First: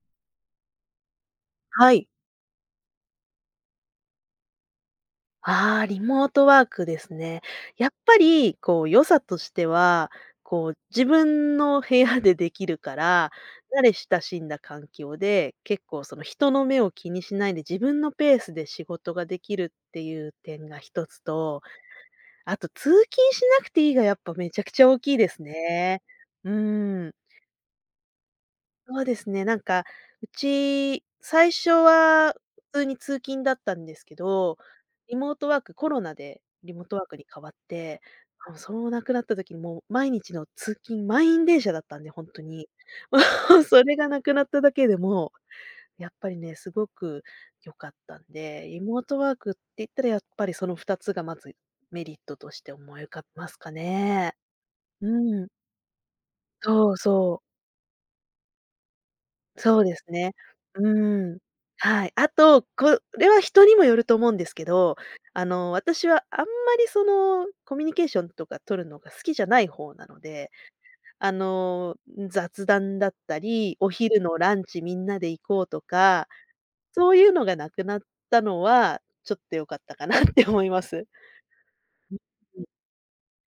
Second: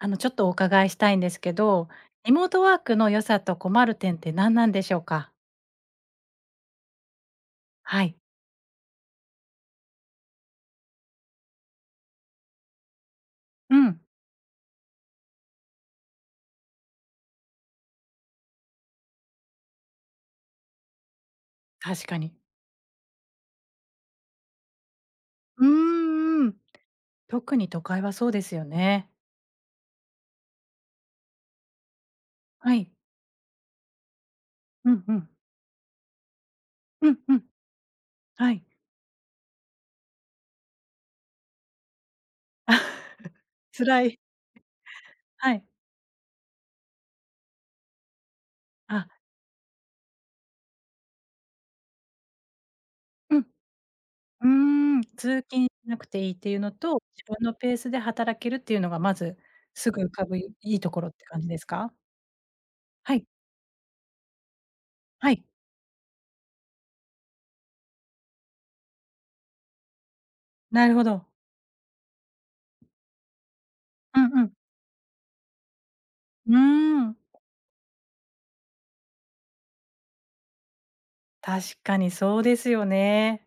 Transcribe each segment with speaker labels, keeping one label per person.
Speaker 1: あの、ちょっとお伺いしたいんですけど、
Speaker 2: はい。
Speaker 1: リモートワークの良さと困る点って何なんでしょうか？
Speaker 2: ああ、リモートワークですね。やっ
Speaker 1: は
Speaker 2: ぱ
Speaker 1: い。
Speaker 2: り、良さとしては、自分の部屋でできるから、
Speaker 1: う
Speaker 2: 慣れ
Speaker 1: ん、
Speaker 2: 親しんだ環境で、結構その人の目を気にしないで自分のペースで仕事ができるっていう点が一つと、
Speaker 1: 確かに。
Speaker 2: あと通勤しなくていいがやっぱめちゃくちゃ大きいです
Speaker 1: うー
Speaker 2: ね。
Speaker 1: ん、う
Speaker 2: う
Speaker 1: ん。
Speaker 2: ん。
Speaker 1: 特に都会はそうですよ
Speaker 2: そう
Speaker 1: ね。
Speaker 2: ですね、なんか、うち、最初は
Speaker 1: は
Speaker 2: 普通
Speaker 1: い。
Speaker 2: に通勤だったんですけど、
Speaker 1: うんう
Speaker 2: リ
Speaker 1: ん。
Speaker 2: モートワークコロナでリモートワー
Speaker 1: う
Speaker 2: ク
Speaker 1: ん
Speaker 2: に
Speaker 1: う
Speaker 2: 変
Speaker 1: ん。
Speaker 2: わって、
Speaker 1: はい。
Speaker 2: そのなくなった時にもう毎日の通勤、満員電車だったんで、本当に。もう
Speaker 1: あ、
Speaker 2: それ
Speaker 1: 辛
Speaker 2: がな
Speaker 1: い。
Speaker 2: くなっただけでも、
Speaker 1: はい。
Speaker 2: やっぱりね、すごく良かったんで、リモー
Speaker 1: あ、
Speaker 2: トワークって言ったらやっぱりその2つがまずメリットとして思い浮かび
Speaker 1: う
Speaker 2: ますかね。
Speaker 1: ん。うーん、
Speaker 2: う
Speaker 1: 通
Speaker 2: ん、
Speaker 1: 勤しなくていいっていうの
Speaker 2: そう
Speaker 1: と、自
Speaker 2: そ
Speaker 1: 分
Speaker 2: う。
Speaker 1: のペースで働けるっていうのがまず、
Speaker 2: そう
Speaker 1: す
Speaker 2: で
Speaker 1: ぐ
Speaker 2: す
Speaker 1: 浮か
Speaker 2: ね。
Speaker 1: ぶいい
Speaker 2: う
Speaker 1: ところって
Speaker 2: ん。
Speaker 1: 感じですか？
Speaker 2: はい。あと、こ
Speaker 1: はい、
Speaker 2: れは人にもよると思うんですけど、
Speaker 1: はい、
Speaker 2: 私はあんまりその、コミュニケーションとか取るのが好きじゃない方なので、
Speaker 1: なるほど。
Speaker 2: あの、雑談だったり、お
Speaker 1: う
Speaker 2: 昼の
Speaker 1: んうん。
Speaker 2: ランチみんなで行こうとか、
Speaker 1: うー
Speaker 2: そ
Speaker 1: ん、
Speaker 2: ういうのがなくなったのは、ちょっと良かったかなって思います。
Speaker 1: 確かにそうで
Speaker 2: うん。
Speaker 1: すよね。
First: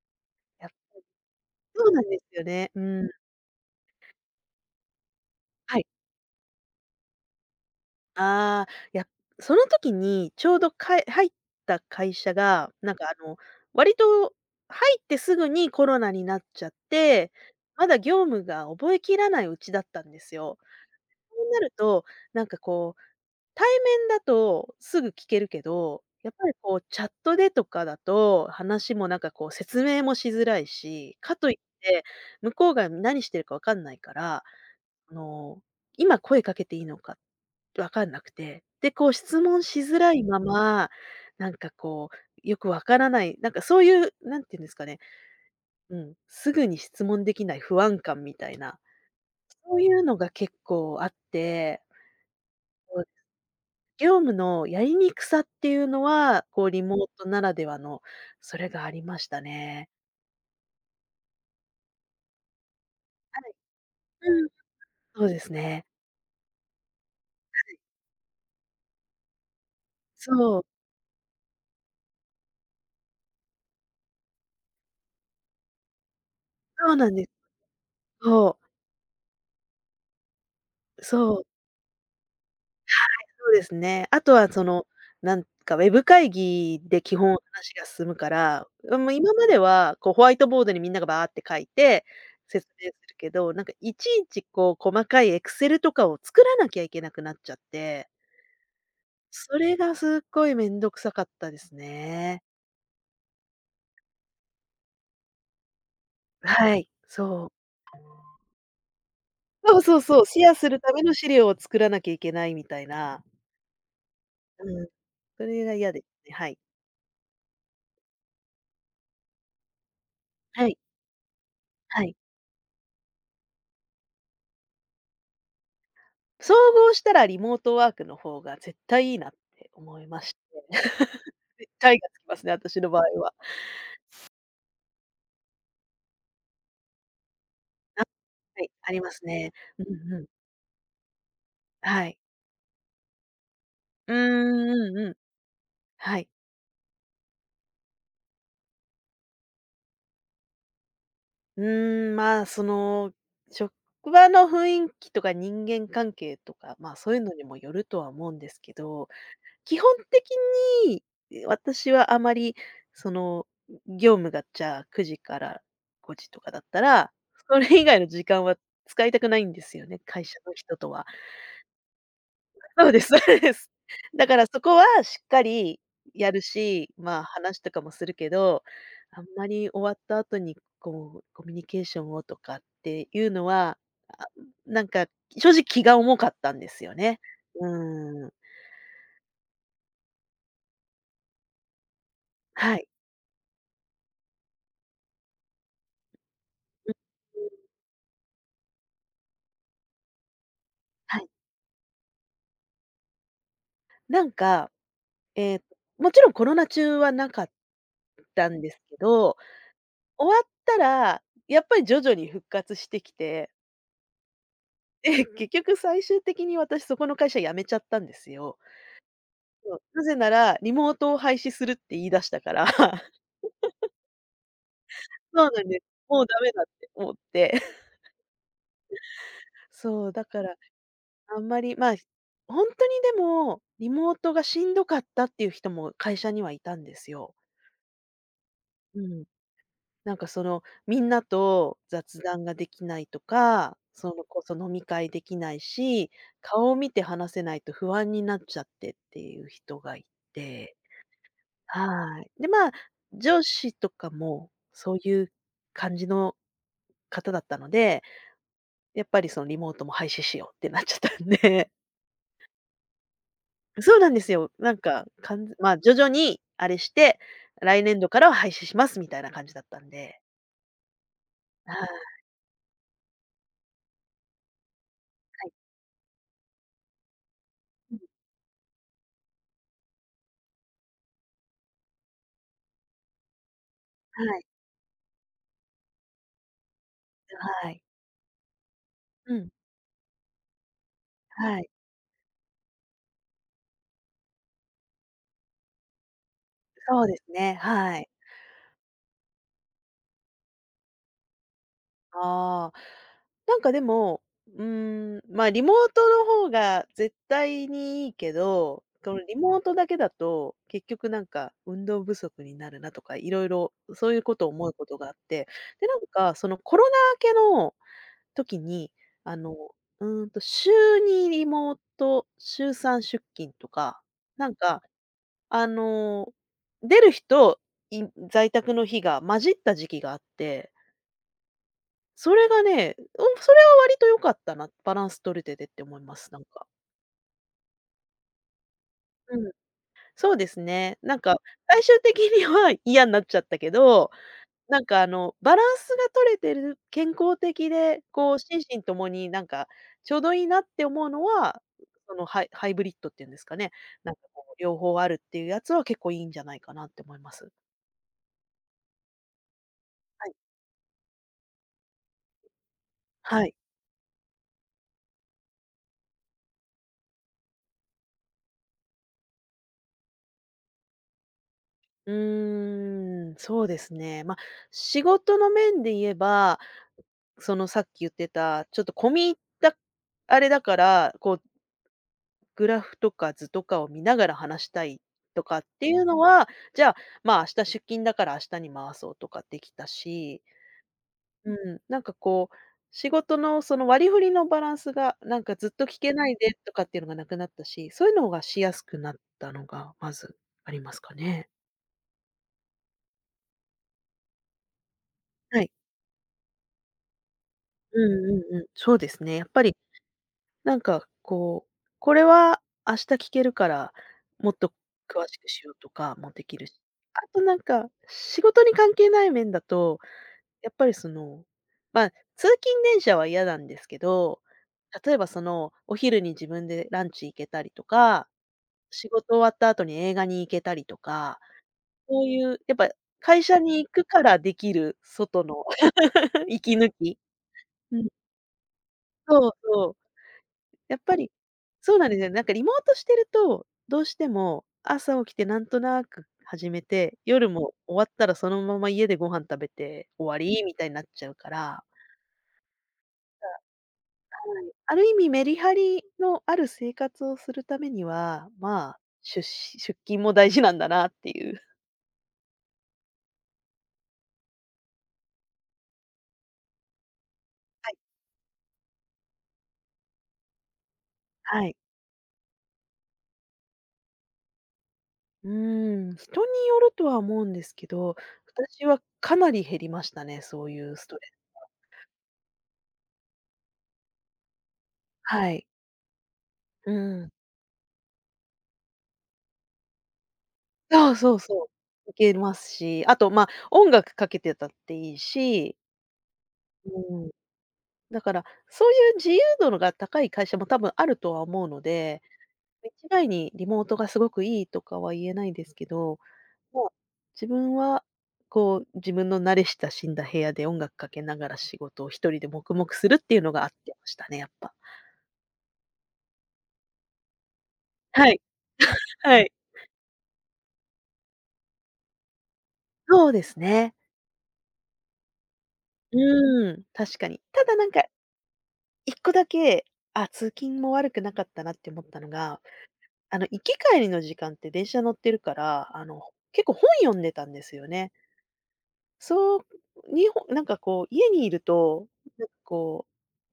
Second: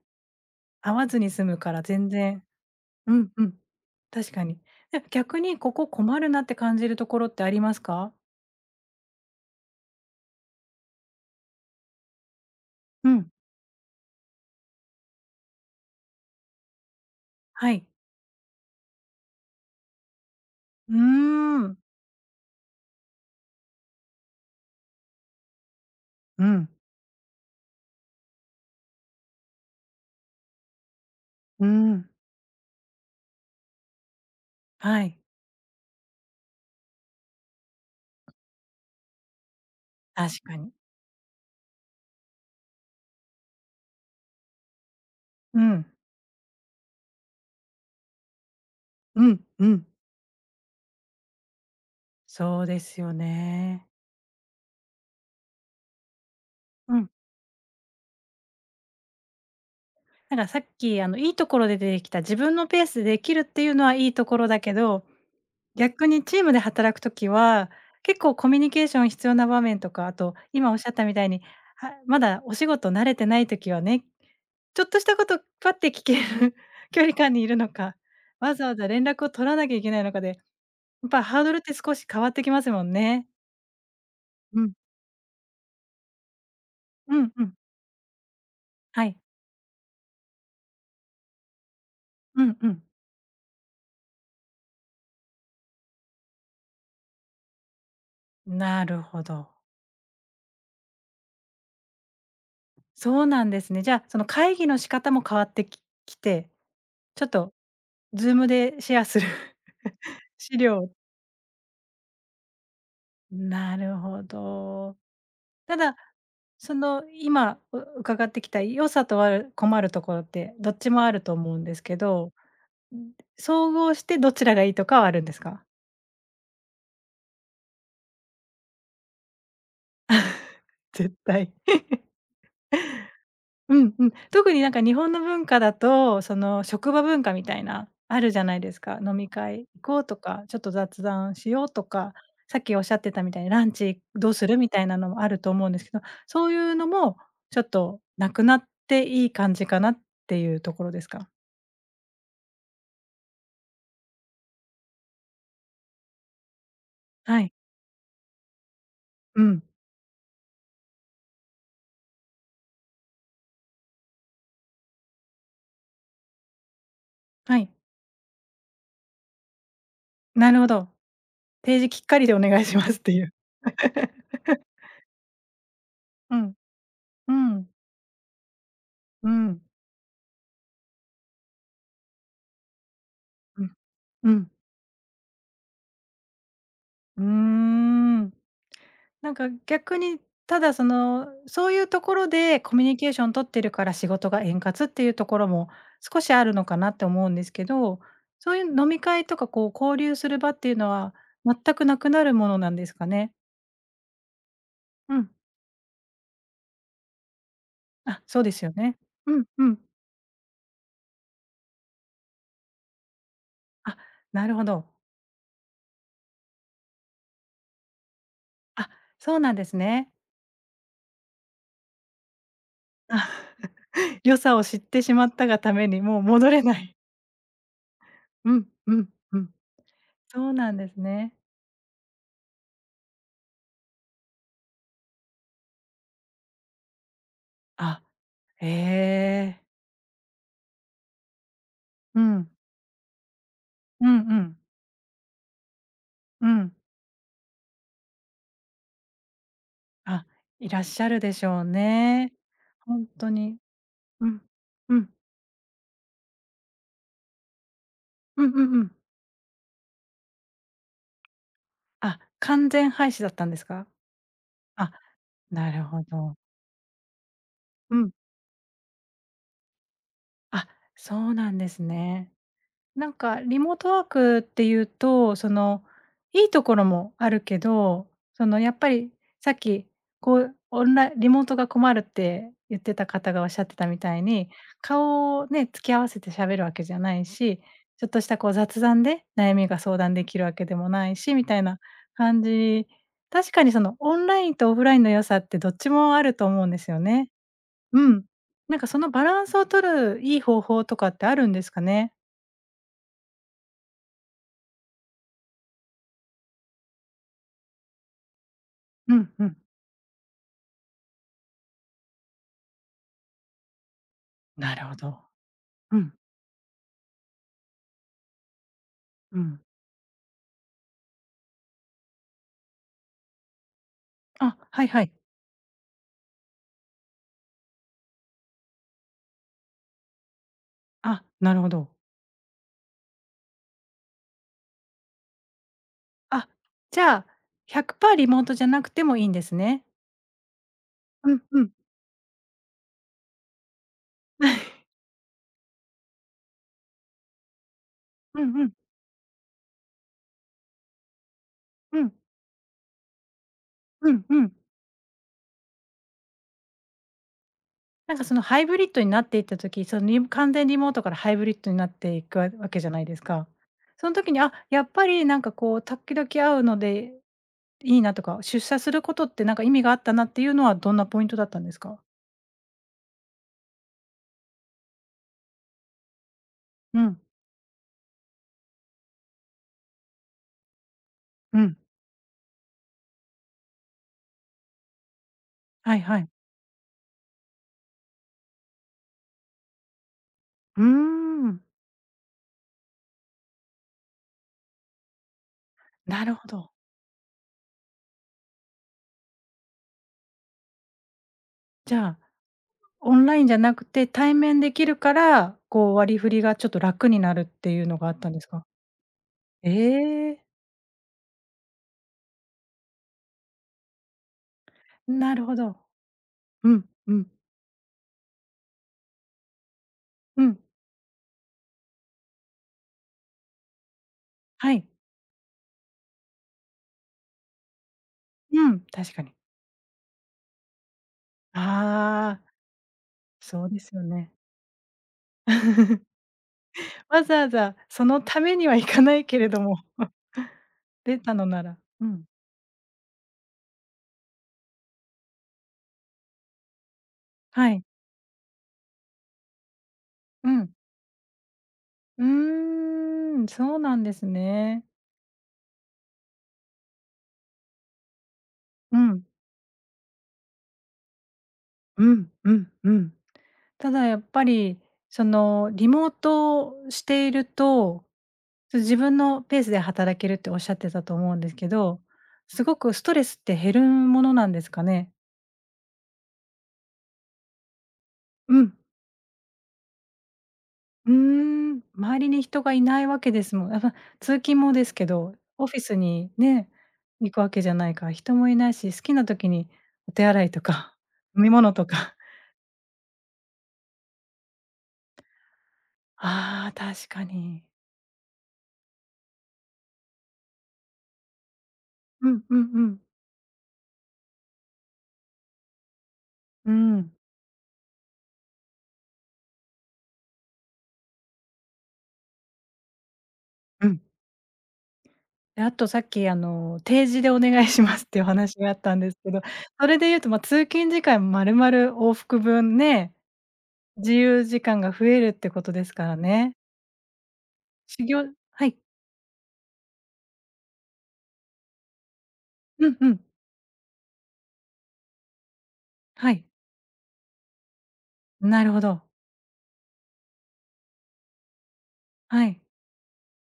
Speaker 2: や
Speaker 1: 会わずに済むから
Speaker 2: そうな
Speaker 1: 全
Speaker 2: んですよ
Speaker 1: 然。
Speaker 2: ね。うん。
Speaker 1: うんうん。確かに。え、逆にこ
Speaker 2: はい。
Speaker 1: こ困るなって感じるところってありますか？
Speaker 2: ああ、いやその時にちょうど入った会社が、なんか
Speaker 1: うん。
Speaker 2: 割と入ってすぐにコロナになっちゃって、
Speaker 1: はい。
Speaker 2: まだ業務が覚えきらないうちだったんですよ。
Speaker 1: うー
Speaker 2: そうなる
Speaker 1: ん。
Speaker 2: と、なんかこう対面だとすぐ聞けるけど、やっ
Speaker 1: う
Speaker 2: ぱり
Speaker 1: ん、
Speaker 2: こうチャットでとかだと、話もなんかこう説明もしづらいし、かとい
Speaker 1: う
Speaker 2: って
Speaker 1: ん。
Speaker 2: 向こうが何してるかわかんないから、
Speaker 1: は
Speaker 2: あ
Speaker 1: い、
Speaker 2: の、今声かけていいのかわかんなくて、で、こう質問しづらいま
Speaker 1: 確かに。
Speaker 2: ま、なんかこう、よくわからない、なんかそういう、なんていうんですかね、
Speaker 1: うん。
Speaker 2: うん、すぐに質問できない不安感みたいな、
Speaker 1: うん、う
Speaker 2: そう
Speaker 1: ん。
Speaker 2: いうのが結構あって。
Speaker 1: そうですよね。
Speaker 2: 業務のやりにくさっていうのは、こうリモ
Speaker 1: う
Speaker 2: ー
Speaker 1: ん。
Speaker 2: トならではの、それがありましたね。
Speaker 1: なんかさっきいいところで出てきた自分のペースでできるっていうのはいいとこ
Speaker 2: う
Speaker 1: ろ
Speaker 2: ん。
Speaker 1: だけど、
Speaker 2: そうですね。
Speaker 1: 逆にチームで働くときは、結構コミュニケーション必要な場面とか、あと
Speaker 2: そう、
Speaker 1: 今おっしゃったみたいに、はまだお仕事慣れてないときはね、ちょっとしたことパッて聞ける。
Speaker 2: そう
Speaker 1: 距
Speaker 2: な
Speaker 1: 離
Speaker 2: んです。
Speaker 1: 感にいるのか、わ
Speaker 2: そ
Speaker 1: ざわざ連絡を取らなきゃいけないのかで、や
Speaker 2: う、
Speaker 1: っぱ
Speaker 2: そ
Speaker 1: ハー
Speaker 2: う、
Speaker 1: ドルって少し変わってきますもんね。
Speaker 2: そうですね。あとは
Speaker 1: う
Speaker 2: そ
Speaker 1: ん。
Speaker 2: の、なんかウェブ会議で基
Speaker 1: う
Speaker 2: 本
Speaker 1: んうん。
Speaker 2: 話が進むから、うん、
Speaker 1: は
Speaker 2: もう
Speaker 1: い。
Speaker 2: 今まではこうホワイトボードにみんながバーって書いて、
Speaker 1: うん
Speaker 2: 説
Speaker 1: うん。
Speaker 2: 明するけど、なんかいちいちこう細かいエクセルとかを作らなきゃいけなくなっちゃって、
Speaker 1: なるほど。
Speaker 2: それがすっごいめんどくさかったですね。
Speaker 1: そうなんですね。じゃあ、その会議の仕方も変わってきて、
Speaker 2: はい、
Speaker 1: ちょっ
Speaker 2: そう。
Speaker 1: と Zoom でシェアする。
Speaker 2: そう、シェア
Speaker 1: 資
Speaker 2: する
Speaker 1: 料、
Speaker 2: ための資料を作らなきゃいけないみたいな。
Speaker 1: なるほ
Speaker 2: うん。
Speaker 1: ど。
Speaker 2: それが
Speaker 1: た
Speaker 2: 嫌
Speaker 1: だ、
Speaker 2: ですね、はい。
Speaker 1: その、今、伺ってきた良さと困るところって、
Speaker 2: は
Speaker 1: ど
Speaker 2: い、
Speaker 1: っちもあると思うんですけ
Speaker 2: はい。
Speaker 1: ど、うん、総合してどちらがいいとかはあるんですか？
Speaker 2: 総合したらリモートワークの方が絶対いいなって思いまして。
Speaker 1: 絶 対。
Speaker 2: 絶対がつきますね、私の場合は。
Speaker 1: うんうん。特になんか日本の文化だと、その、職場文化みたいな、あるじゃな
Speaker 2: は
Speaker 1: い
Speaker 2: い、
Speaker 1: です
Speaker 2: あ
Speaker 1: か。
Speaker 2: りま
Speaker 1: 飲
Speaker 2: す
Speaker 1: み
Speaker 2: ね。
Speaker 1: 会行
Speaker 2: う
Speaker 1: こう
Speaker 2: ん
Speaker 1: と
Speaker 2: うん。
Speaker 1: か、ちょっと雑談しようと
Speaker 2: は
Speaker 1: か、
Speaker 2: い。
Speaker 1: さっきおっしゃってたみたいにランチ
Speaker 2: うー
Speaker 1: どうするみ
Speaker 2: ん
Speaker 1: たい
Speaker 2: うん
Speaker 1: な
Speaker 2: う
Speaker 1: の
Speaker 2: ん。
Speaker 1: もあると思うんですけど、
Speaker 2: はい。
Speaker 1: そういうのもちょっとなくなっていい感じかなっていうところですか？
Speaker 2: うーん、まあ、その、職場の雰囲気とか人間関係とか、まあ、そういうの
Speaker 1: は
Speaker 2: に
Speaker 1: い。
Speaker 2: もよるとは思うんですけど、
Speaker 1: うん。
Speaker 2: 基本的に、え、私はあまり、その、業務がじゃあ9時から5時とかだったら、
Speaker 1: は
Speaker 2: そ
Speaker 1: い。
Speaker 2: れ以外の時間は使いたくないんですよね、会社
Speaker 1: な
Speaker 2: の
Speaker 1: るほ
Speaker 2: 人
Speaker 1: ど。
Speaker 2: とは。
Speaker 1: 提示きっかりでお願いしま
Speaker 2: そう
Speaker 1: すっ
Speaker 2: です
Speaker 1: て
Speaker 2: そ
Speaker 1: いう。
Speaker 2: うです。だからそ こはしっかりや
Speaker 1: う
Speaker 2: る
Speaker 1: ん、
Speaker 2: し、まあ、
Speaker 1: う
Speaker 2: 話
Speaker 1: ん、
Speaker 2: とかもするけど、あん
Speaker 1: う
Speaker 2: ま
Speaker 1: ん、
Speaker 2: り終わった後に、こう、コミュニケーションをとかっていうの
Speaker 1: うん、
Speaker 2: は、あ、
Speaker 1: うん。
Speaker 2: なんか正直気が重かったんですよね。
Speaker 1: うー
Speaker 2: うーん。
Speaker 1: ん。なんか逆に、ただその、そういうところでコ
Speaker 2: は
Speaker 1: ミ
Speaker 2: い。
Speaker 1: ュニケーション取ってるから仕事が円滑っていうところも少しあるのかなって思うん
Speaker 2: う
Speaker 1: で
Speaker 2: ん、
Speaker 1: すけど、そういう飲み会とかこう交流する場っていうのは
Speaker 2: はい。
Speaker 1: 全くなくなるものなんですかね？
Speaker 2: なんか
Speaker 1: うん。
Speaker 2: ええと、もちろんコロナ中はなかっ
Speaker 1: あ、そう
Speaker 2: た
Speaker 1: で
Speaker 2: ん
Speaker 1: す
Speaker 2: で
Speaker 1: よ
Speaker 2: すけ
Speaker 1: ね。
Speaker 2: ど、
Speaker 1: うん、うん。
Speaker 2: 終わったら、やっぱり徐々に復活してきて、
Speaker 1: あ、なるほど。
Speaker 2: ええ結局最終的に私そこの会社辞めちゃったんですよ。
Speaker 1: あ、そうなんで
Speaker 2: そ
Speaker 1: す
Speaker 2: う、な
Speaker 1: ね。
Speaker 2: ぜなら、リモートを廃止するって言い出したから、
Speaker 1: あ、良さを知ってしまっ
Speaker 2: そ
Speaker 1: た
Speaker 2: う
Speaker 1: が
Speaker 2: なん
Speaker 1: た
Speaker 2: です。
Speaker 1: めに、も
Speaker 2: も
Speaker 1: う
Speaker 2: うダ
Speaker 1: 戻
Speaker 2: メ
Speaker 1: れ
Speaker 2: だっ
Speaker 1: な
Speaker 2: て
Speaker 1: い。
Speaker 2: 思って。
Speaker 1: うん、うん、う ん。
Speaker 2: そう、だか
Speaker 1: そう
Speaker 2: ら
Speaker 1: なんですね。
Speaker 2: あんまり、まあ、ほんとにでも、リモートがしんどかったっていう人も会社にはいたんですよ。
Speaker 1: あ、へ
Speaker 2: うん。
Speaker 1: え。
Speaker 2: なんかその、みんなと雑
Speaker 1: う
Speaker 2: 談
Speaker 1: ん。
Speaker 2: ができないとか、
Speaker 1: う
Speaker 2: そ
Speaker 1: んう
Speaker 2: のこそ
Speaker 1: ん。
Speaker 2: 飲み会できないし、
Speaker 1: う
Speaker 2: 顔
Speaker 1: ん。
Speaker 2: を見て話せないと不安になっちゃってっていう人がい
Speaker 1: あ、い
Speaker 2: て、
Speaker 1: らっしゃるでしょう
Speaker 2: はい。
Speaker 1: ね。
Speaker 2: で、まあ、
Speaker 1: ほんと
Speaker 2: 上
Speaker 1: に。
Speaker 2: 司とか
Speaker 1: うん。
Speaker 2: もそ
Speaker 1: う
Speaker 2: う
Speaker 1: ん。
Speaker 2: いう感じの方だったので、
Speaker 1: うんうんうん。
Speaker 2: やっぱりそのリモートも廃止しようってなっちゃったんで。
Speaker 1: あ、完全廃止だったんです か？
Speaker 2: そうなんですよ。なん
Speaker 1: あ、
Speaker 2: か、かん
Speaker 1: な
Speaker 2: まあ、
Speaker 1: る
Speaker 2: 徐
Speaker 1: ほ
Speaker 2: 々
Speaker 1: ど。
Speaker 2: にあれして、来
Speaker 1: う
Speaker 2: 年度
Speaker 1: ん。
Speaker 2: からは廃止しますみたいな感じだったんで。
Speaker 1: あ、そうなんで
Speaker 2: は
Speaker 1: す
Speaker 2: い
Speaker 1: ね。なんかリモートワークっていうと、
Speaker 2: は
Speaker 1: そ
Speaker 2: い。
Speaker 1: の、いいところもあるけど、そのやっぱりさっき、こうオンライン、リモートが困るって言ってた方がおっしゃってたみたい
Speaker 2: はい、
Speaker 1: に、顔をね、突き合わせて喋るわけじゃないし、
Speaker 2: はい。
Speaker 1: ちょっとしたこう雑談で
Speaker 2: うん。
Speaker 1: 悩みが相談できるわけでもないしみた
Speaker 2: は
Speaker 1: い
Speaker 2: い、
Speaker 1: な感じ、確かにそのオンラインとオフラインの良さってどっちもあると思うんですよ
Speaker 2: そうで
Speaker 1: ね。
Speaker 2: すね、は
Speaker 1: う
Speaker 2: い。
Speaker 1: ん。なんかそのバランスを取るいい方法とかってあるんですかね？
Speaker 2: ああ、なんかでも、うーん、ま、リモートの方が絶対にいいけど、こ
Speaker 1: う
Speaker 2: の
Speaker 1: ん
Speaker 2: リ
Speaker 1: う
Speaker 2: モ
Speaker 1: ん。
Speaker 2: ートだけだと、結局なんか運動不足になるなとか、いろいろそういうことを思う
Speaker 1: な
Speaker 2: こ
Speaker 1: るほ
Speaker 2: とがあっ
Speaker 1: ど。
Speaker 2: て、で、な
Speaker 1: う
Speaker 2: ん
Speaker 1: ん、
Speaker 2: かそのコロナ明けの時に、あ
Speaker 1: う
Speaker 2: の、
Speaker 1: ん。
Speaker 2: うーんと、週2リモート、週3出勤とか、なん
Speaker 1: あ、
Speaker 2: か
Speaker 1: はいはい。
Speaker 2: あの、出る日と、い在宅の日が混じった時期があって、
Speaker 1: あ、なるほど。
Speaker 2: それがね、うん、それは割と良かったな、バランス取れててって思います、なん
Speaker 1: あ、
Speaker 2: か。
Speaker 1: じゃあ、100%リモートじゃなくてもいいん
Speaker 2: う
Speaker 1: で
Speaker 2: ん、
Speaker 1: すね。
Speaker 2: そうですね。なん
Speaker 1: う
Speaker 2: か
Speaker 1: んうん。
Speaker 2: 最終的には嫌になっちゃったけど、なん かあの、バランスが取れてる、健康的で、こう
Speaker 1: う
Speaker 2: 心
Speaker 1: んうん。
Speaker 2: 身ともになんかちょうどいいなって思うのは、
Speaker 1: うん
Speaker 2: そのハイブリッドっていうんですかね、な
Speaker 1: う
Speaker 2: んか
Speaker 1: んう
Speaker 2: こ
Speaker 1: ん。
Speaker 2: う両方あるっていうやつは結構いいんじゃないかなって思います。
Speaker 1: なんかそのハイブリッドになっていった時、その
Speaker 2: はい。
Speaker 1: 完全リモートからハイブリッドになっていくわけじゃないです
Speaker 2: は
Speaker 1: か。
Speaker 2: い。
Speaker 1: その時に、あ、やっぱりなんかこう時々会うのでいいなとか、出社することってなんか意味があったなっていうのはどんなポイントだったんですか？
Speaker 2: うーん、そうですね。まあ、仕事の面で言えば、
Speaker 1: うん、
Speaker 2: そのさっき言ってた、ちょっと込み入ったあれだから、こう
Speaker 1: うん。
Speaker 2: グラフとか図とかを見ながら話したいとかってい
Speaker 1: はい
Speaker 2: うの
Speaker 1: はい。
Speaker 2: は、じゃあ、まあ、明日出勤だから明日に回そうとかできたし、
Speaker 1: うー
Speaker 2: う
Speaker 1: ん。
Speaker 2: ん、なんかこう、仕事のその割り振りのバランスが、なんかずっと聞け
Speaker 1: な
Speaker 2: ない
Speaker 1: るほ
Speaker 2: でと
Speaker 1: ど。
Speaker 2: かっていうのがなくなったし、そういうのがしやすくなったのがまずありますかね。
Speaker 1: じゃあ、オンラインじゃなくて、対面できるから、
Speaker 2: はい。
Speaker 1: こう割り振りがちょっと楽になるっていうの
Speaker 2: う
Speaker 1: があったん
Speaker 2: んう
Speaker 1: です
Speaker 2: んう
Speaker 1: か？
Speaker 2: ん。そうですね。やっぱ
Speaker 1: え
Speaker 2: り
Speaker 1: え、
Speaker 2: なんかこう、これは明日聞けるから、もっと詳
Speaker 1: な
Speaker 2: し
Speaker 1: る
Speaker 2: く
Speaker 1: ほ
Speaker 2: しよう
Speaker 1: ど。
Speaker 2: とかもできる
Speaker 1: う
Speaker 2: し。
Speaker 1: ん、う
Speaker 2: あ
Speaker 1: ん、
Speaker 2: となんか、仕事に関係ない面だと、
Speaker 1: うん、
Speaker 2: やっぱりその、まあ、通勤電車は嫌なんですけど、
Speaker 1: はい。
Speaker 2: 例えばその、お昼に自分でランチ行けたりとか、
Speaker 1: うん、
Speaker 2: 仕
Speaker 1: 確か
Speaker 2: 事
Speaker 1: に。
Speaker 2: 終わった後に映画に行けたりとか、
Speaker 1: あ
Speaker 2: そうい
Speaker 1: あ、
Speaker 2: うやっぱ会社
Speaker 1: そうで
Speaker 2: に行
Speaker 1: すよ
Speaker 2: くか
Speaker 1: ね。
Speaker 2: らできる外の 息抜き。
Speaker 1: わざわざ
Speaker 2: う
Speaker 1: そ
Speaker 2: ん、
Speaker 1: のためには行かないけ
Speaker 2: そ
Speaker 1: れ
Speaker 2: う
Speaker 1: ども、
Speaker 2: そう。やっぱ
Speaker 1: 出
Speaker 2: り
Speaker 1: たのなら
Speaker 2: そう
Speaker 1: う
Speaker 2: なんです
Speaker 1: ん、
Speaker 2: よ。なんかリモートしてると、どうしても朝起きてなんとなく始めて、夜
Speaker 1: は
Speaker 2: も
Speaker 1: い、
Speaker 2: 終わったらそのまま家でご飯食べて終わ
Speaker 1: う
Speaker 2: り
Speaker 1: ん。
Speaker 2: みたいになっちゃうから、
Speaker 1: うーん、そうなんですね。
Speaker 2: ある意味メリハリのある生活をするためには、ま
Speaker 1: う
Speaker 2: あ、
Speaker 1: ん、
Speaker 2: 出勤も大事なんだなっていう。
Speaker 1: うん、うん、うん。ただやっぱり、そのリモートをしている
Speaker 2: はい。
Speaker 1: と自分のペースで働けるっておっしゃってたと思うんです
Speaker 2: は
Speaker 1: け
Speaker 2: い。
Speaker 1: ど、すごくストレスって減るものなんですかね？
Speaker 2: うーん、人によるとは思うんですけど、
Speaker 1: うん。
Speaker 2: 私はかなり減りましたね、そういうス
Speaker 1: うー
Speaker 2: トレス。
Speaker 1: ん、周りに人がいないわけですもん。やっぱ、通勤もですけど、
Speaker 2: はい。
Speaker 1: オフィスにね、
Speaker 2: うん。
Speaker 1: 行くわけじゃないから、人もいないし、好きな時にお手洗いとか、
Speaker 2: そうそう
Speaker 1: 飲み
Speaker 2: そ
Speaker 1: 物と
Speaker 2: う。い
Speaker 1: か。
Speaker 2: けますし、あと、まあ、音楽かけてたっていいし、
Speaker 1: ああ、確か
Speaker 2: うん、
Speaker 1: に。
Speaker 2: だから、そういう自由度のが高い会社も多分あるとは思うので、
Speaker 1: うんうんうん。
Speaker 2: 一概にリモートがすごくいいとかは言えないんですけど、
Speaker 1: う
Speaker 2: まあ、
Speaker 1: ん。
Speaker 2: 自分は、こう、自分の慣れ親しんだ部屋で音楽かけながら仕事を一人で黙々するっていうのがあっ
Speaker 1: う
Speaker 2: て
Speaker 1: ん。
Speaker 2: ましたね、やっぱ。
Speaker 1: で、あとさっきあの、定時でお願いしますっていうお
Speaker 2: はい、
Speaker 1: 話があったんですけ
Speaker 2: は
Speaker 1: ど、
Speaker 2: い。
Speaker 1: それで言うと、ま、通勤時間丸々往復分ね、
Speaker 2: そうですね。
Speaker 1: 自由時間が増えるってことですからね。
Speaker 2: うん、確かに。ただなん
Speaker 1: し
Speaker 2: か
Speaker 1: ぎょはい。
Speaker 2: 1個だけ、あ、通勤も悪くなかったなって思ったのが、
Speaker 1: うんうん。
Speaker 2: あの、行き帰りの時間って電車乗ってるから、あの、
Speaker 1: はい。
Speaker 2: 結構本読んでたんですよね。
Speaker 1: なるほど。
Speaker 2: そう、なんかこう、家にいると、な
Speaker 1: は
Speaker 2: んか
Speaker 1: い。
Speaker 2: こ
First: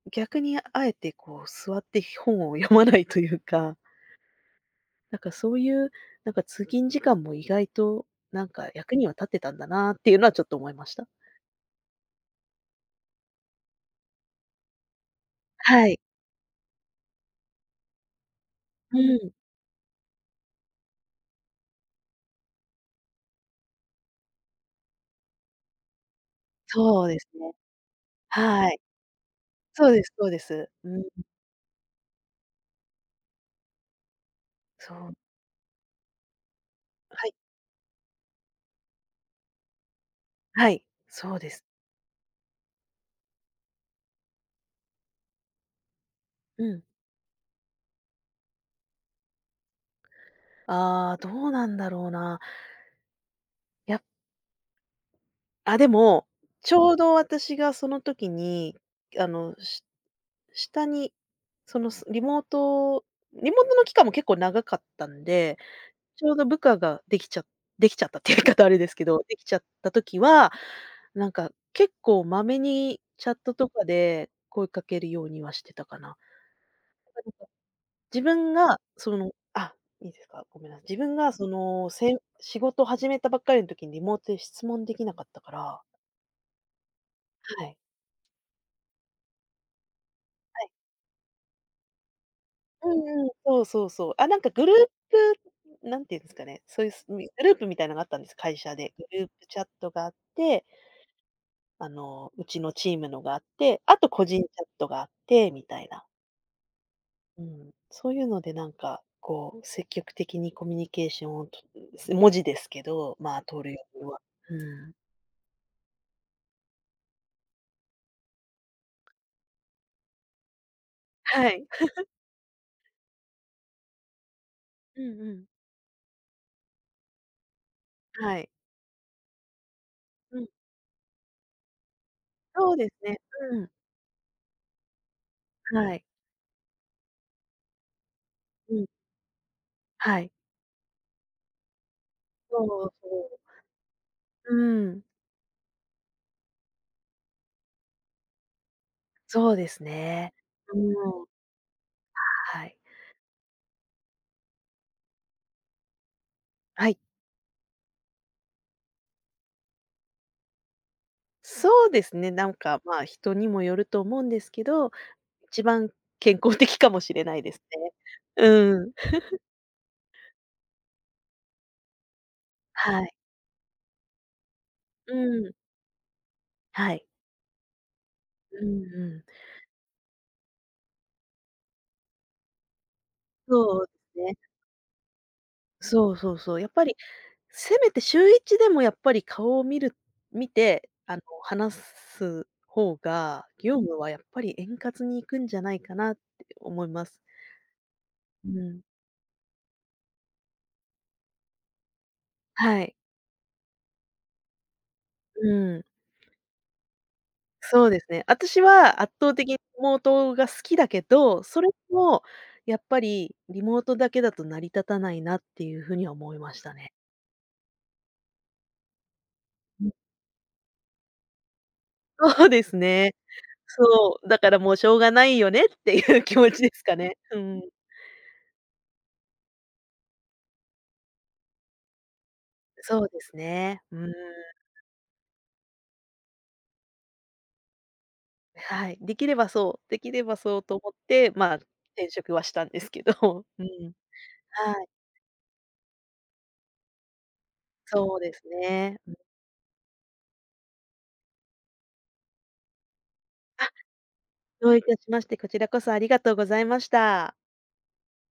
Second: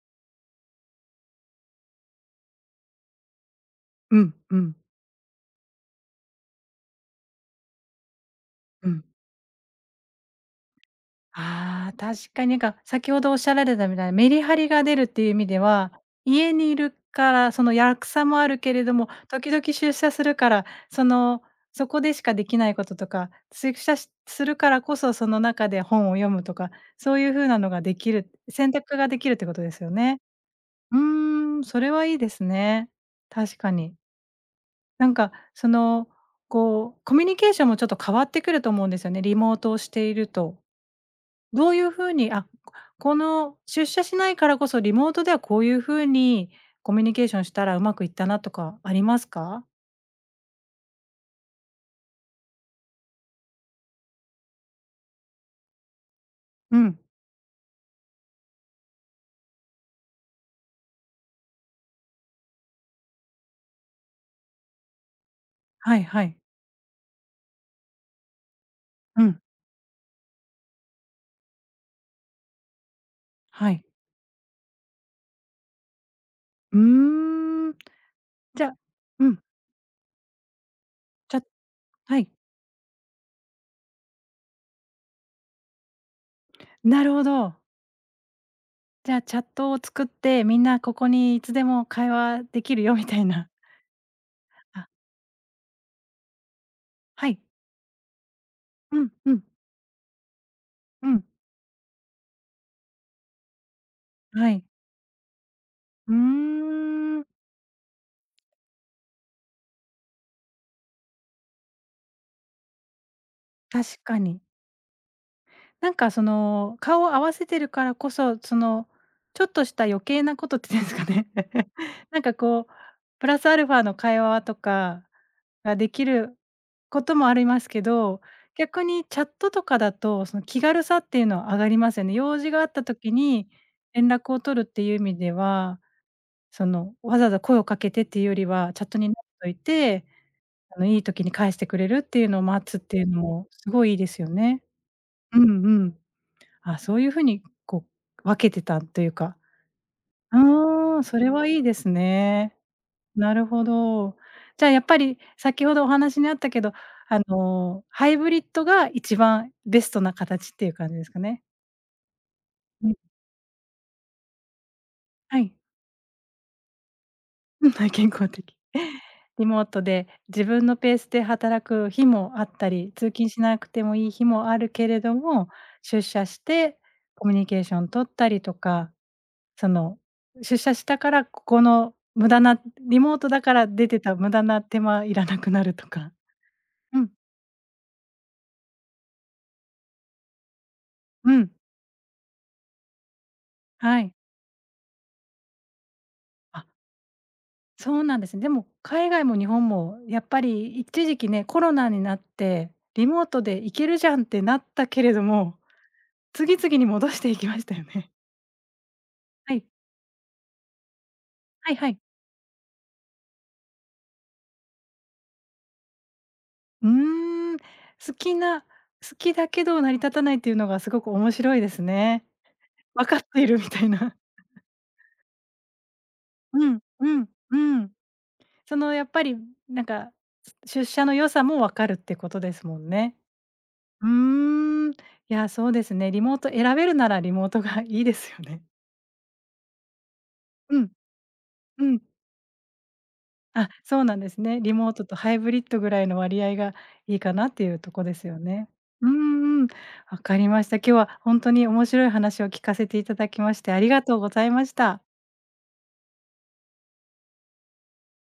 Speaker 2: う、逆にあえてこう座って本を読まないというか、
Speaker 1: うんうん。
Speaker 2: なんかそういう、なんか通勤時間も意外と、なんか
Speaker 1: う
Speaker 2: 役
Speaker 1: ん。
Speaker 2: には立ってたんだなっていうのはちょっと思いました。
Speaker 1: ああ、確かに、なんか、先ほどおっしゃられたみたいなメリハリが出るっていう意味で
Speaker 2: は
Speaker 1: は、
Speaker 2: い。
Speaker 1: 家にいるから、その、役さもあるけれど
Speaker 2: う
Speaker 1: も、
Speaker 2: ん。
Speaker 1: 時々出社するから、その、そこでしかできないこととか、出社するからこそ、その中で本を読むとか、
Speaker 2: そう
Speaker 1: そ
Speaker 2: で
Speaker 1: うい
Speaker 2: す
Speaker 1: う風
Speaker 2: ね。
Speaker 1: なのができる、
Speaker 2: は
Speaker 1: 選
Speaker 2: い。
Speaker 1: 択ができるってことです
Speaker 2: そ
Speaker 1: よ
Speaker 2: うです
Speaker 1: ね。
Speaker 2: そうです。
Speaker 1: う
Speaker 2: うん。
Speaker 1: ーん、それはいいですね。確かに。
Speaker 2: そ
Speaker 1: な
Speaker 2: う。
Speaker 1: んか、その、こう、コミ
Speaker 2: は
Speaker 1: ュ
Speaker 2: い。
Speaker 1: ニケーションもちょっと変わってくると思うんですよね、リモートをしていると。
Speaker 2: はい、そうです。
Speaker 1: どういう風に、あ、この出社しないからこそ、リモートではこういう風に
Speaker 2: うん。
Speaker 1: コミュニケーションしたらうまくいったなとかありますか？
Speaker 2: ああ、どうなんだろうな。やっあ、でも、ち
Speaker 1: う
Speaker 2: ょう
Speaker 1: ん。
Speaker 2: ど私がその時に、あの、下に、その、すリモートリモートの期間も結構長かったんで、
Speaker 1: はいは
Speaker 2: ちょ
Speaker 1: い。
Speaker 2: うど部下ができちゃったっていう言い方あれですけ
Speaker 1: う
Speaker 2: ど、で
Speaker 1: ん。
Speaker 2: きちゃった時は、なんか結構まめにチャットと
Speaker 1: はい。
Speaker 2: かで声かけるようにはしてたかな。
Speaker 1: うーん。
Speaker 2: 自分
Speaker 1: じゃ、
Speaker 2: が、
Speaker 1: うん。
Speaker 2: いいですか、ごめんなさい自分が
Speaker 1: じゃ、
Speaker 2: その、せん
Speaker 1: はい。
Speaker 2: 仕事を始めたばっかりの時にリモートで質問できなかったから、
Speaker 1: なるほど。
Speaker 2: はい、
Speaker 1: じゃあ、チャットを作って、み
Speaker 2: は
Speaker 1: ん
Speaker 2: い。
Speaker 1: なここにいつでも会話できる
Speaker 2: う
Speaker 1: よみた
Speaker 2: ん
Speaker 1: い
Speaker 2: うん、
Speaker 1: な。
Speaker 2: そうそうそう。あ、なんかグルー
Speaker 1: あ、
Speaker 2: プ、なんていうんですかね、そういうすみ
Speaker 1: はい。
Speaker 2: グループみたいなのがあったんです、会社で。
Speaker 1: う
Speaker 2: グ
Speaker 1: ん
Speaker 2: ルー
Speaker 1: うん。
Speaker 2: プチャットがあって、
Speaker 1: うん。
Speaker 2: あの、うちのチームのがあって、あと個人チ
Speaker 1: は
Speaker 2: ャ
Speaker 1: い。
Speaker 2: ットがあってみたいな。
Speaker 1: うーん、
Speaker 2: うん。そういうのでなんか、こう積極的にコミュニケーションを文字ですけど、まあ取るよ
Speaker 1: 確
Speaker 2: うには、
Speaker 1: かに。
Speaker 2: うん。
Speaker 1: なんかその、顔を合わせてるからこそ、その、ちょっとした余計なことって言うんですかね。
Speaker 2: はい。
Speaker 1: なんかこう、プラスアルファの会話と
Speaker 2: う
Speaker 1: か
Speaker 2: んうん。
Speaker 1: ができることもありますけど、
Speaker 2: はい。
Speaker 1: 逆にチャットとかだと、そ
Speaker 2: う
Speaker 1: の
Speaker 2: ん。
Speaker 1: 気軽さっていうのは上がりますよね。用事があっ
Speaker 2: そう
Speaker 1: た
Speaker 2: です
Speaker 1: 時
Speaker 2: ね。
Speaker 1: に
Speaker 2: うん。
Speaker 1: 連絡を取るっていう意味では、
Speaker 2: はい。
Speaker 1: その、わざわざ声をかけてっていうよりは、
Speaker 2: う
Speaker 1: チ
Speaker 2: ん。
Speaker 1: ャットになっといて、
Speaker 2: はい。
Speaker 1: あの、いい時に返してくれるっていうのを待つっ
Speaker 2: そう
Speaker 1: ていう
Speaker 2: そ
Speaker 1: のも
Speaker 2: う。
Speaker 1: すごいいいですよ
Speaker 2: う
Speaker 1: ね。
Speaker 2: ん。
Speaker 1: うんうん。あ、そういう風に、こう、分けてたというか。
Speaker 2: そうですね。
Speaker 1: うーん、そ
Speaker 2: うん。
Speaker 1: れはいいですね。
Speaker 2: はい。
Speaker 1: なるほど。じゃあ、やっぱり先ほどお話にあったけど、
Speaker 2: はい。
Speaker 1: あの、ハイブリッドが一番ベストな形っていう感じですかね。
Speaker 2: そうですね、なんか、
Speaker 1: うん、
Speaker 2: まあ、人にもよると思うんですけど、
Speaker 1: はい。
Speaker 2: 一 番健康的かもしれないです
Speaker 1: うん、はい、
Speaker 2: ね。
Speaker 1: 健康的。
Speaker 2: うん。
Speaker 1: リモートで自分のペースで働く日もあったり、
Speaker 2: は
Speaker 1: 通
Speaker 2: い。
Speaker 1: 勤しなくてもいい日もあるけれ
Speaker 2: う
Speaker 1: ども、
Speaker 2: ん。
Speaker 1: 出社して
Speaker 2: はい。
Speaker 1: コミュニケーション取ったりと
Speaker 2: うん
Speaker 1: か、
Speaker 2: うん。
Speaker 1: その、出社したから、ここの無駄な、リモートだから
Speaker 2: そう
Speaker 1: 出
Speaker 2: で
Speaker 1: てた
Speaker 2: す
Speaker 1: 無
Speaker 2: ね。
Speaker 1: 駄な手間いらなくなるとか。
Speaker 2: そうそうそう。やっぱり
Speaker 1: うん、
Speaker 2: せめて週一でもやっぱり顔を見て、あの、
Speaker 1: うん、
Speaker 2: 話す方が、業務
Speaker 1: は
Speaker 2: は
Speaker 1: い。
Speaker 2: やっぱり円滑に行くんじゃないかなって
Speaker 1: あ、
Speaker 2: 思います。
Speaker 1: そうなんですね。
Speaker 2: う
Speaker 1: でも
Speaker 2: ん。
Speaker 1: 海外も日本もやっぱり一時期ね、コロナになって、
Speaker 2: はい。
Speaker 1: リモートで行けるじゃんってなったけれど
Speaker 2: う
Speaker 1: も、
Speaker 2: ん。
Speaker 1: 次々に戻していきましたよ
Speaker 2: そうです
Speaker 1: ね。
Speaker 2: ね。私は圧倒的に
Speaker 1: は
Speaker 2: リ
Speaker 1: い、
Speaker 2: モートが好きだけど、それ
Speaker 1: はいはい。
Speaker 2: もやっぱりリモートだけだと成り立たないなっていう風には思いました
Speaker 1: うー
Speaker 2: ね。
Speaker 1: ん、好きな、好きだけど
Speaker 2: う
Speaker 1: 成
Speaker 2: ん。
Speaker 1: り立たないっていうのがすごく面白いですね。
Speaker 2: そうです
Speaker 1: 分
Speaker 2: ね。
Speaker 1: かっているみたいな。
Speaker 2: そう、だからもうしょうがないよねっていう気持ち
Speaker 1: う
Speaker 2: で
Speaker 1: ん、
Speaker 2: すかね。
Speaker 1: うん、
Speaker 2: う
Speaker 1: う
Speaker 2: ん。
Speaker 1: ん。そのやっぱりなんか、出社の良さも分かるってことですもん
Speaker 2: そう
Speaker 1: ね。
Speaker 2: ですね。
Speaker 1: う
Speaker 2: うん。
Speaker 1: ーん。いや、そうですね。リモート選べるならリモートが いいですよね。
Speaker 2: はい、できればそう、できればそうと
Speaker 1: う
Speaker 2: 思
Speaker 1: ん、
Speaker 2: って、まあ、
Speaker 1: うん。
Speaker 2: 転職はしたんですけど、う
Speaker 1: あ、
Speaker 2: ん。
Speaker 1: そうなんですね。リ
Speaker 2: はい、
Speaker 1: モートとハイブリッドぐらいの割合がいいかなっていうとこで
Speaker 2: そう
Speaker 1: す
Speaker 2: で
Speaker 1: よ
Speaker 2: す
Speaker 1: ね。
Speaker 2: ね。
Speaker 1: う
Speaker 2: うん、
Speaker 1: んうん。分かりました。今日は本当に面白い話を聞かせていただきまし
Speaker 2: あ、
Speaker 1: てありがとうございま
Speaker 2: ど
Speaker 1: し
Speaker 2: ういた
Speaker 1: た。
Speaker 2: しまして、こちらこそありがとうございました。